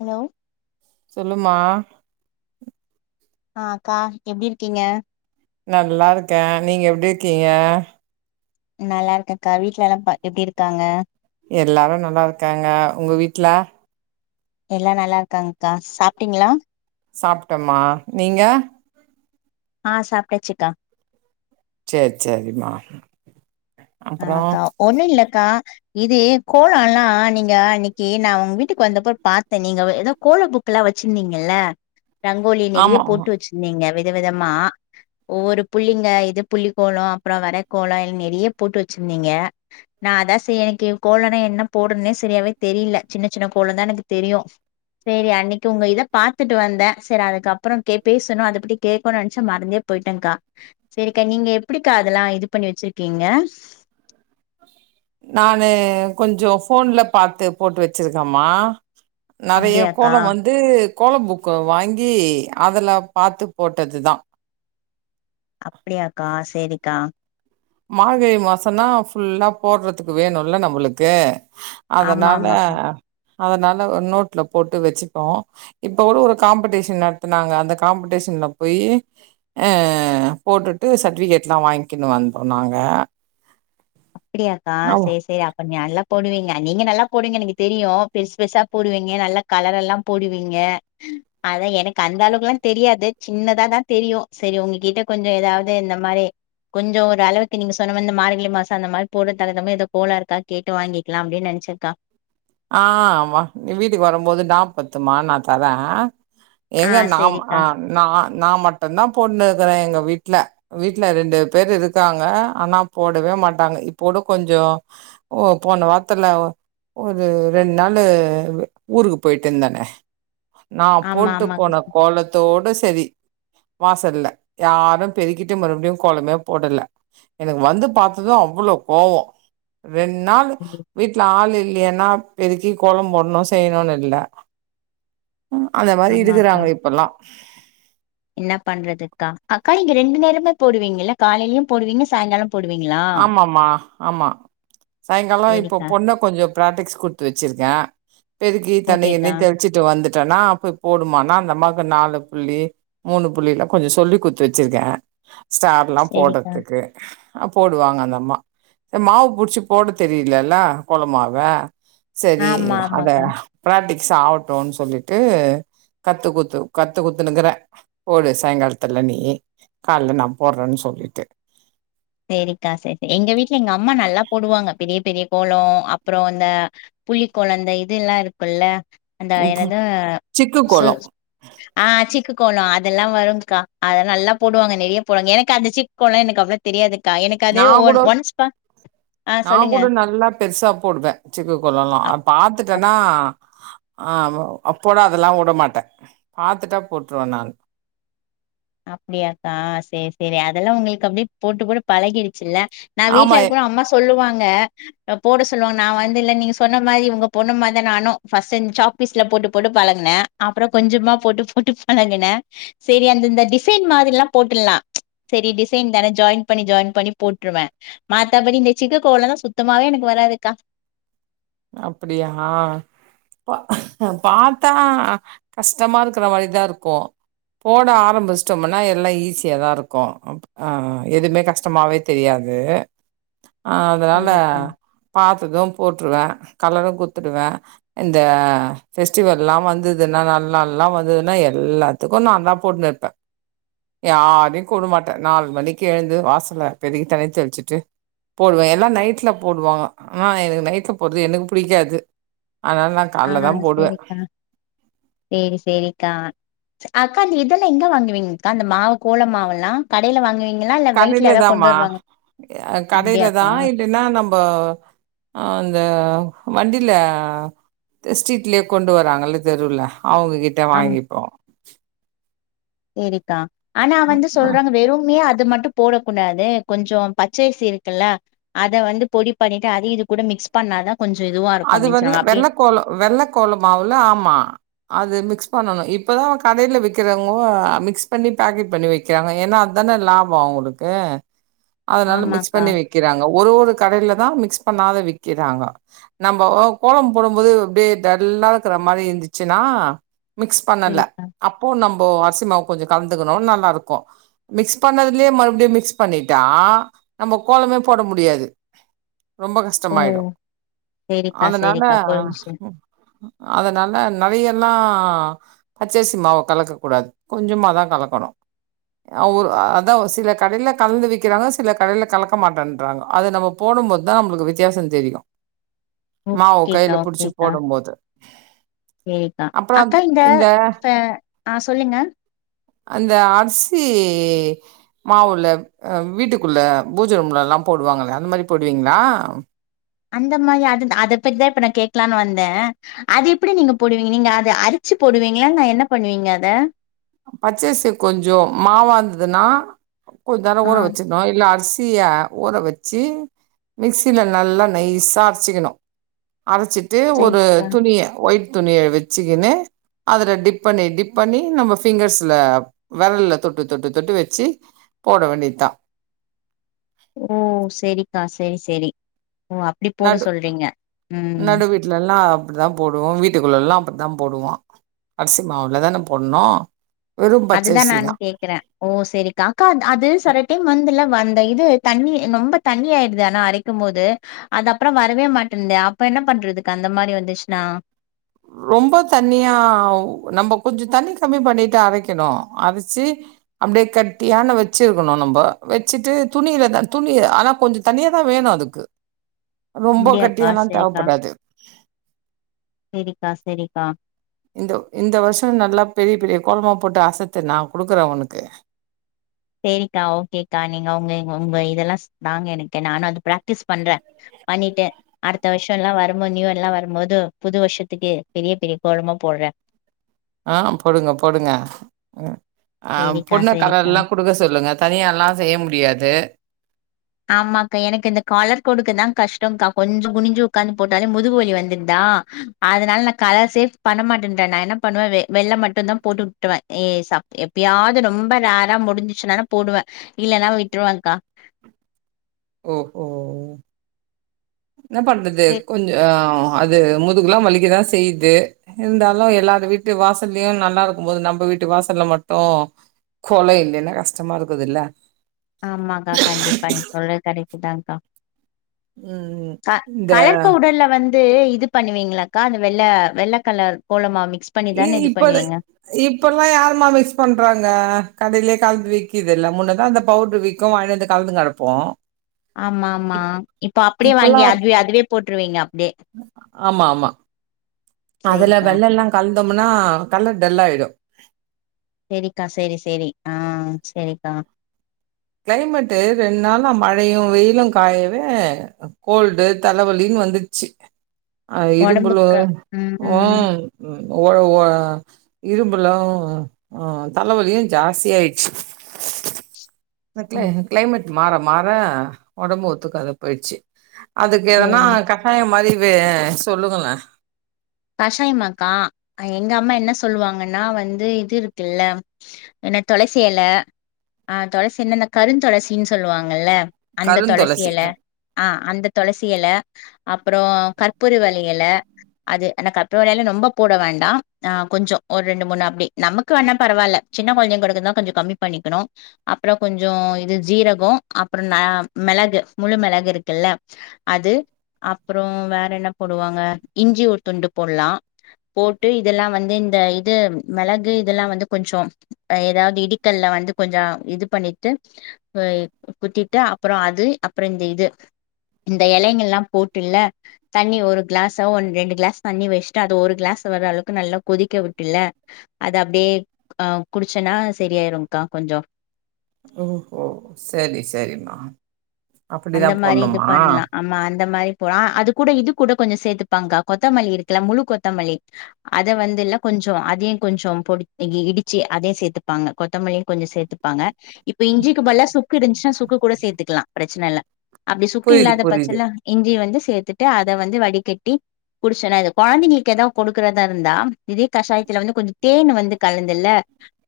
Hello சொல்லுமா ஆ அக்கா எப்டி இருக்கீங்க நல்லா இருக்கே நீங்க எப்டி இருக்கீங்க நல்லா இருகக்கா வீட்லலாம் பா எப்டி இருக்காங்க எல்லாரோ நல்லா இருக்காங்க உங்க வீட்ல எல்லா நல்லா இக்காங்கா சாப்டீங்ளா சாப்ட்டமா நீங்க ஆ சாப்டாச்சுக்கா செர் செரிமா ஆ அகா ஒன்னில்லகா இதி கோலோ எல்லா நீங்க அன்னக்கு நா உங்க வீட்டுக்கு வந்த போ பாத்தேன் நீங்க ஏதோ கோல புக்கு எல்லா வச்சிருந்தீங்கல்ல ரங்கோலி நிறைய ஆமா போட்டு வச்சிருந்தீங்க விதவிதமா ஒவ்வொரு புள்ளிங்க இது புள்ளி கோலோ அப்றோ வர கோலோ ல்ல நிறைய போட்டு வச்சிருந்தீங்க. நா அத சே எனக்கி கோலனா என்ன போடனுன்னே சரியாவே தெரியில. சின்ன சின்ன கோலந்தான் எனக்கு தெரியு. சேரி அன்னைக்கு உங்க இதப் பார்த்துட்டு வந்தே செரி அதுக்கப்புறோ கே பேசணும் அதப் பத்தி கேக்கணும்னு நெனைச்சே. மறந்தே போயட்டேன்கா சரிக்கா நீங்க எப்பிடிக்கா அதெல்லா இது பண்ணி வச்சிருக்கீங்க நானு கொஞ்சோ ஃபோன்ல பார்த்து போட்டு வச்சிருக்கேமா நெறைய அப்டியாக்கா கோலம் வந்து கோல புக்கு வாங்கி அதுல பாத்து போட்டது தா அப்டியாக்கா சேரிகா மார்கழி மாசோன்னா ஃபுல்லா போடுறதுக்கு வேணுல்ல நம்மளுக்கு ஆமா அதனால ஆமாக்கா அதனால நோட்டுல போட்டு வச்சுப்போ. இப்போ ஒரு காம்பெடிஷன் நடத்துனாங்க. அந்த காம்பெடிஷன்ல போயி அஹ் போட்டுட்டு சர்ட்டிஃபிகேட்லா வாங்கிகுனு வந்த சொன்னாங்க அப்டியாக்கா சேரி சேரி அக் கொஞ்ச நல்லா போடுவீங்க நீங்க நல்லா போடுவீங்க எனக்கு தெரியும் பெருசு பெருசா போடுவீங்க நல்லா கலர் எல்லாம் போடுவீங்க அதா எனக்கு அந்த அளவுக்கு எல்லா தெரியாது சின்னதா தா தெரியும் சரி உங்ககிட்ட கொஞ்சோ ஏதாவது இந்த மாதிரி கொஞ்சோ ஒரு அளவுக்கு நீங்க சொன்ன மாரி இந்த மார்கழி மாசம் அந்த மாதிரி போற தரதம ஏதோ கோல இருக்கா கேட்டு வாங்கிக்கலாம் அப்டின்னு நென்ச்சேங்கா ஆஹ் ஆமா நீ வீட்டுக்கு வரும்போது நாற்பத்துமா நான் தரேன் ஆ எங்க நாம் சேரிக்கா அஹ் நா -நா மட்டுந்தான் போங்னுர எங்க வீட்ல- வீட்டுல ரெண்டு பேரு இருக்காங்க ஆனா போடவே மாட்டாங்க இப்போட கொஞ்சோ போன வாரத்துல ஒரு ரெண்டு நாள்ளு ஊருக்கு போயிட்டு இருந்தேனே நா ஆமா போட்டு ஆமாக்கா போன கோலத்தோட சேரி சரி வாசல்ல யாரு பெருக்கிட்டு மறுபடியு கோலமே போடல எனக்கு வந்து பார்த்தது அவ்வளோ கோவோம் ரெண்டு நாள் சொன்னீங்க. வீட்டுல ஆள்ல ஏன்னா பெருக்கி கோலம் போடணு செய்யணு இல்ல அந்த மாதிரி ஆமாக்கா இருக்குறாங்க இப்பல்லா என்ன பண்றதுக்கா அக்கா நீங்க ரெண்டு நேரமே போடுவீங்கல்ல காலயிலேயு போடுவீங்க சாங்காலம் ஆமாமா ஆமா சாங்காலம் இப்ப சேரிக்கா பொண்ண கொஞ்சோ பிராக்டிக்ஸ் குடுத்து வச்சிருக்கே பெருக்கி தண்ணி இண்ணி ஓகேக்கா தெளிச்சிட்டு வந்து நா அப்பிடி போடுமா அந்தம்மாவுக்கு நாலு புள்ளி மூணு புள்ளி எல்லா கொஞ்சோ சொல்லி குத்து வச்சிருக்கே ஸ்டார் எல்லா சேரிக்கா போடுறதுக்கு அஹ் போடுவாங்க அந்த அம்மா மாவு புடிச்சு போட தெரியலல்ல கோல மாவ சரி ஆமா அத ஆமாக்கா பிராடிக் சாவட்டூன் சொல்லிட்டு கத்து குத்து கத்து குத்துனுக்குறே போடு சாங்காலத்துல நீ காலல நான் போட்றேன்னு சொல்லிட்டு சேரிக்கா செரி எங்க வீட்ல எங்க அம்மா நல்லா போடுவாங்க பெரிய பெரிய கோலோ அப்றோ இந்த புள்ளிக்கோலந்த இதுல்லா இருக்குல்ல அந்த என்னது சிக்கு கோலம் சச் ஆ ஆச்சிக்கு கோலோ அதெல்லா வரும்க்கா அத நல்லா போடுவாங்க நெறைய போடுவாங் எனக்கு அந்த சிக்கோலோ எனக்கு அவ்ள தெரியாது நாங்கூடொ ஆ சொல்லுங்க நாங்கூட நல்லா பெருசா போடுவே சிக்கு கொல்லோலா பாத்துட்டன்னா ஆஹ் அப்போடா அதெல்லாம் விடமாட்டே பாத்துட்டா போட்ருவ நானு அப்டியாக்கா சேர் சேரி அதெல்லாம் உங்களுக்கு அப்டியே போட்டு போட்டு பழகிருக் சில்ல நா ஆமா வீட்ல இருக்கம அம்மா சொல்லுவாங்க போட சொல்லுவா நான் வந்து இல்ல நீங்க சொன்ன மாதி உங்க பொண்ணுமாதா நானு பர்ஸ்டன் சாக்பீஸ்ல போட்டு போட்டு பழகுன அப்றொ கொஞ்சமா போட்டு போட்டு பழகுன சேரி அந்தந்த டிசைன் மாதிரிலா போட்டுல்லா செரி டிசைன் தானே ஜாயின் பண்ணி ஜாயின் பண்ணி போட்ருவே மாத்தபடி இந்த சிக்கு கோலந்தா சுத்தமாவே எனக்கு வராதுக்கா அப்டியா ப பாத்தா கஷ்டமா இருக்ற மாரிதாருக்கு போட ஆரம்பிச்சிட்டொம்னா எல்லா ஈஸியாதா இருக்கு அப் ஆ ஆ எதுமே கஷ்டமாவே தெரியாது அதனால சேரிக்கா பாத்துக்கொ போட்ருவே கலரு குத்துடுவேன் இந்த ஃபெஸ்டிவெல்லா வந்ததுன்னா நல்நால்லாம் வந்ததுன்னா எல்லாத்துக்கு நான் தான் போட்னுருப்பே யாரையு கூப்ட மாட்டே நாலு மணிக்கு எழுந்து வாசல பெருக்கி தனி தெளிச்சுட்டு போடுவே எல்லாம் நைட்ல போடுவாங்க னா எனக்கு நைட்ல போர்து எனக்கு பிடிக்காது ஆஹ் செரிக்கா சேரி செரிக்கா அக்கா இந்த இதல்லா எங்க வாங்குவீங்க்கா அந்த மாவு கோலம் மாவெல்லா கடையில வாங்குவீங் கடையில தாமா கடையில தா அப்டியாக்கா இல்லைன்னா நம்பொ அந்த வண்டில த ஸ்ட்ரீட்லயே கொண்டு வராங்கல்ல தெருவுல அவொங்ககிட்ட வாங்கிப்போ தேரிக்கா ஆனா வந்து சொல்றாங்க வெறும்யே அது து மட்டும் போடக்கூடாது கொஞ்ஜொ பச்சசி இருக்குல்ல அத வந்து பொடி பண்ணிட்டு அதயு இது கூட மிக்ஸ் பண்ணாதான் அது வந்து வெள்ள கோலோ வெள்ளக்கோல மாவுல ஆமா அது மிக்ஸ் பண்ணணு இப்பதான் கடையில விக்கிறவங்கோ மிக்ஸ் பண்ணி பேக்கெட் பண்ணி வைக்கிறாங்க ஏன்னா அத்தானே லாபோ அவங்களுக்கு அதனால மிக்ஸ் ஆமாக்கா பண்ணி வைக்கிறாங்க ஒரு ஒரு கடையில தான் மிக்ஸ் பண்ணாத விக்கிறாங்க நம்பொ கோலம் போடும்போது அப்டியே டல்லாருக்குற மாரி இருந்துச்சுன்னா மிக்ஸ் பண்ணல சேரிக்கா அப்போ நம் ஒ அரிசிமாவு கொஞ்ஜொ கலந்துக்கணு நல்லாருக்கும் மிக்ஸ் பண்ணதுலயே மறுபடியும் மிக்ஸ் பண்ணிட்டா நம்ம கோலமே போட முடியாது ரொம்ப ஓ கஷ்டமாய்டு சேரிக்கா அதனால சேரிக்கா புரிஞ்ச்சு அதனால நெறையெல்லா பச்சர்சி மாவ கலக்க கூடாது கொஞ்சமாதா கலக்கணு அவு அதா சில கடையில கலந்து விக்கிறாங்க சில கடையில கலக்க மாட்டென்றாங்க அது நம்ம போடும் போத்தான் நம்மள்க்கு வித்தியாசொ தெரியு உக் மாவு கையில கேட்டா புடிச்சு கேக்கா போடும்போது சேரிக்கா அப்புறம் அந்த அக்கா இந்த ஸ்ட அ சொல்லுங்க அந்த அர்சி மாவுள்ள வீட்டுக்குள்ள பூஜ ரூம்லல்லா போடுவாங்களே அந்த மாரி போடுவீங்ளா அந்த மாதி அது அத பத்திதா இப்ப நா கேக்கலானு வந்தே அது எப்டி நீங்க போடுவீங் நீங்க அது அரிச்சு போடுவிங்ளா இல்ல என்ன பண்ணுவீங்க அத பச்சரிசி கொஞ்சோ மாவாருந்துதுனா, கொஞ்ச நேர ஆ ஊரவச்சிருனு இல்ல அரிசி சிய ஊற வச்சு மிக்சில நல்லா நைஸா அரைச்சிக்கிணு. அரச்சிட்டு ஒரு சேரிக்கா துணிய ஒய்ட் துணிய வச்சுக்கினு அதுல டிப் பண்ணி டிப் பண்ணி நம்ம ஃபிங்கர்ஸ்ல வெரல்ல தொட்டு தொட்டு தொட்டு வச்சு போட வேண்டியத்தா. ஓ சேரிக்கா, சேரி, சேரி ஓ அப்டி போட நடு சொல்றீங்க ம் நடு வீட்லல்லா அப்டிதா போடுவோ, வீட்டுக்குள்ள எல்லா அப்டிதா போடுவோ, அரிசி மாவுலதான போட்ணு வெறு அதுதா நானு பச்சரிசிதா கேக்குற. ஓ சேரிக்கா அக்கா அது சில டைம் வந்துல வந்து அந்த இது தண்ணி நொம்ப தண்ணி ஆயிருது ஆனா அரைக்கும்போது அது அப்பறோ வரவே மாட்டன்னுது. அப்ப என்ன பண்றதுக்கா? அந்த மாரி வந்துச்சுனா ரொம்ப தண்ணியா நம்ம கொஞ்சோ தண்ணி கம்மி பண்ணிட்டு அரைக்கிணு அரச்சு அப்டியே கட்டியான வச்சிருக்குணு நம்ப வெச்சிட்டு துணியிலதா துணி ஆனா கொஞ்சோ தண்ணியாதா வேணு அதுக்கு ரொம்ப அப்டியாக்கா கட்டியல்லா சேரிக்கா தேவப்படாது. க்கா சேரிக்கா இந்த இந்த வருசோ நல்ல பெரிய பெரிய கோலமா போட்டு அசத்து நா குடுக்குறே உனக்கு சேரிக்கா ஓகேக்கா, நீங்க உங்க உங்க இதெல்லா நாங்க எனக்கு நானு அது பிராக்டிஸ் பண்ற, பண்ணிட்டு அடுத்த வருஷல்லா வரும்போது நியூ இயரல்லா வரும்போது புது வருஷத்துக்கு பெரிய பெரிய கோலமா போடுறே. ஆ போடுங்க, போடுங்க. ம் ஆ, சேரிக்கா பொண்ண சேரிக்கா கலர்ல்லா கொடுக்க சொல்லுங்க தனியால்லா செய்ய முடியாது. ஆமாக்கா, எனக்கு இந்த கலர் கொடுக்குதா கஷ்டங்க்கா கொஞ்சோ குனிஞ்சு உடக்காந்து போட்டாலே முதுகு வலி வந்திருதா அதனால நா கலர்ஸ்சே பண்ண மாட்டேன்ட்ட நா என்ன பண்ணுவே வெ வெள்ள மட்டுந்தா போட்டு விட்டுவே எ ச எப்பயாவது ரொம்ப ரேரா முடிஞ்சிச்சுனாதா போடுவே இல்லன்னா விட்ருவேங்க்கா. ஓஹோ என்ன பண்றது சேர் கொஞ்சோ அது முதுகுல்லா வலிக்கதா செய்யுது இருந்தாலு எல்லாரு வீட்டு வாசல்லயு நல்லா இருக்கும் போது நம்ம வீட்டு வாசல்ல மட்டு கோலம் இல்லன்னா கஷ்டமா இருக்குதுல்ல ஆமாக்கா கண்டிப்பா நீங்க சொல்றது கரெக்ட் தாங்க்கா ம் க இந்த கலர் பௌடர்ல வந் து பண்ணுவீங்களாக்கா அந்த வெள்ள வெள்ள கலர் கோல மாவு இ இப்ப அத, இப்பல்லா யாரும்மா மிக்ஸ் பண்றாங்க கடைலயே கலந்து விக்கிதுல்ல, முன்னதா அந்த பவுடரு விக்கு வாங்கிட்டுவந்து கலந்துனு கெடப்போ ஆமா ஆமா, இப் இப்போ அப்டியே இப்பல்லா வாங்கி அதுவே அதுவே போட்ருவீங்க அப்டியே ஆமா ஆமா அதுல சேரிக்கா வெள்ளல்லா கலந்தோம்னா கலர் டல்லாயிடு. சேரிக்கா சேரி சேரி, ஆ சேரிக்கா கிளைமேட்டு ரெண்டு நாளா மழையு வெயிலு காயவே கோல்டு தலவலின்னு வந்துச்சு. அ இரும்பலு, ம் ஒட ஒ இரும்பலு ஆ, தலவலியு ஜாஸ்தியாயிடுச்சு க்ள ம் க்ளைமேட் மாற மாற ஓடம்பு ஓத்துக்காத போயிடுச்சு அதுக்கு எதனா சேரி கஷாயம் மாரி வே சொல்லுங்களே கஷாயமாக்கா எங்க அம்மா என்ன சொல்லுவாங்கன்னா வந்து இது இருக்குல்ல என்ன துளசி எல ஆஹ் துளசின இந்த கரு துளசின்னு சொல்லுவாங்கல்ல அந்த துளசி கருந்துளசி எல ஆஹ் அந்த துளசி எல அப் அப்புறோ கற்பூரவள்ளி எல அது கற்பூரவள்ளி எல ரொம்ப போட வேண்டா ஆ கொஞ்சோ ஒரு ரெண்டு மூணு அப்டி நமக்கு வேணா பரவாயில்ல சின்ன கொழந்தங்களுக்கு தா கொஞ்சோ கம்மி பண்ணிக்கணு அப்புற கொஞ்ச இது ஜீரகோ அப்புற மிளகு முழு மிளகு இருக்குல்ல அது அப்புறோ வேற என்ன போடுவாங்க இஞ்சி ஒரு துண்டு போடலா போட்டு இதெல்லா வந்து இந்த இது மிளகு இதெல்லா வந்து கொஞ்சோ ஏதாவது இடிக்கல்ல வந்து கொஞ்ச இது பண்ணிட்டு குத்திட்டு அப்புற அது அப்புற இந்த இது இந்த எலைங்கள் எல்லா போட்டுல தண்ணி ஒரு கிளாஸ் ஒ ரெண்டு கிளாஸ் தண்ணி வச்சுட்டு அது ஒரு கிளாஸ் வர்ற அளவுக்கு நல்லா கொதிக்க விட்டுல அது அப்படியே ஆ குடிச்சன்னா செரிய ஆயிருகா கொஞ்சோ ஓஹோ சேரி சேரிமா அந்த மாரி இது பண்லா ஆம்மா அந்த மாரி போல அது கூட இது கூட கொஞ்ச சேத்து ப்பாங்கா கொத்தமல்லி இருக்குல முழு கொத்தமல்லி அத வந்து இல்ல கொஞ்சோ அதையு கொஞ்சோ பொ இடிச்சு அதைய சேர்த்துப்பாங்க கொத்தமல்லி கொஞ்சோ சேர்த்துப்பாங்க இப்ப இஞ்சிக்கு பதிலா சுக்கு இருஞ்னா சுக்கு க்கு சேர்த்துக்லா பிரச்சன இல்ல அப்டி சுக்கு புரியுது இல்லாத புரியுது. பட்சல இஞ்சி வந்து சேத்துட்டு அத வந்து வடிகட்டி குடிச்சனா இத கொழந்தைங்களுக்கு எதாவ் கொடுக்கறதா இருந்தா இதே கஷாயத்துல வந்து கொஞ்ச தேன் வந்து கலந்துல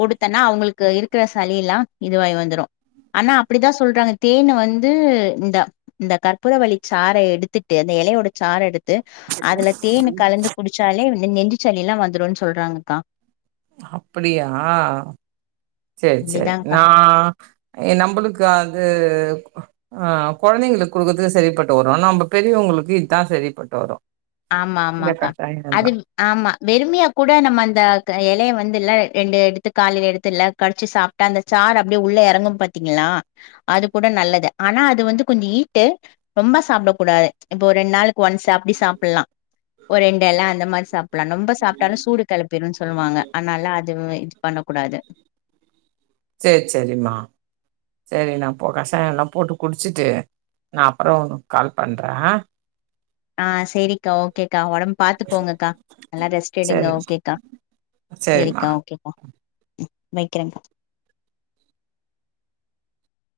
கொடுத்தன்னா அவங்களுக்கு இருக்கிற சளி எல்லா இதுவாயி வந்துரு ஆனா அப்படிதா சொல்றாங்க தேன் வந்து இந்த இந்த கற்பூரவல்லி சாற எடுத்துட்டு அந்த எலையோட சாற எடுத் து அதுல தேன் கலந்து குடிச்சாலே நெ நெஞ்சு சளி எல்லா வந்துருன் சொல்றாங்கக்கா அப்படியா சேரி சேரி அப்டிதான்க்கா நா எ நம்பளுக்கு அது ஆஹ் கொழந்தைங்களுக்கு குடுக்குறதுக்கு சரிப்பட்டு வரு நம்ப பெரியவங்களுக்கு இதா சரிப்பட்டு வரு ஆமா ஆமாக்கா அது ஆமா வெறும்மையா கூட நம்ம அந்த க எலைய வந் துல ரெண்டு எடுத்து காலைல எடுத்துல்ல கடிச்சு சாப்டா அந்த சாறு அப்படியே உள்ள எறங்கும் பாத்தீங்களா அது கூட நல்லது ஆனா அது வந்து கொஞ்ச ஈட்டு ரொம்ப சாப்டக் கூடாது இப்போ ரெண்ட் நாளுக்கு ஒன்ஸ் அப்டி சாப் புலா ஒரு ரண்டு எல அந்த மாரி சாப் லா ரொம்ப சாப்டாலு சூடு கெளப்பிருன் சொ சொல்வாங்க அதுனால அதுவெ இது பண்ண கூடாது சேர் செரிமா சேரி நா போ கஷாயல்லா போட்டு குடிச்சிட்டு நா அப்றொ கால் பண்றே ஆஹ் சேரிக்கா ஓகேக்கா ஒடம்ப பாத்துக்கோங்கக்கா நல்லா ரெஸ்ட் எடுங்க சரிம்மா, ஓகேக்கா சரிம்மா. சேரிக்கா ஓகேக்கா வைக்கிரகா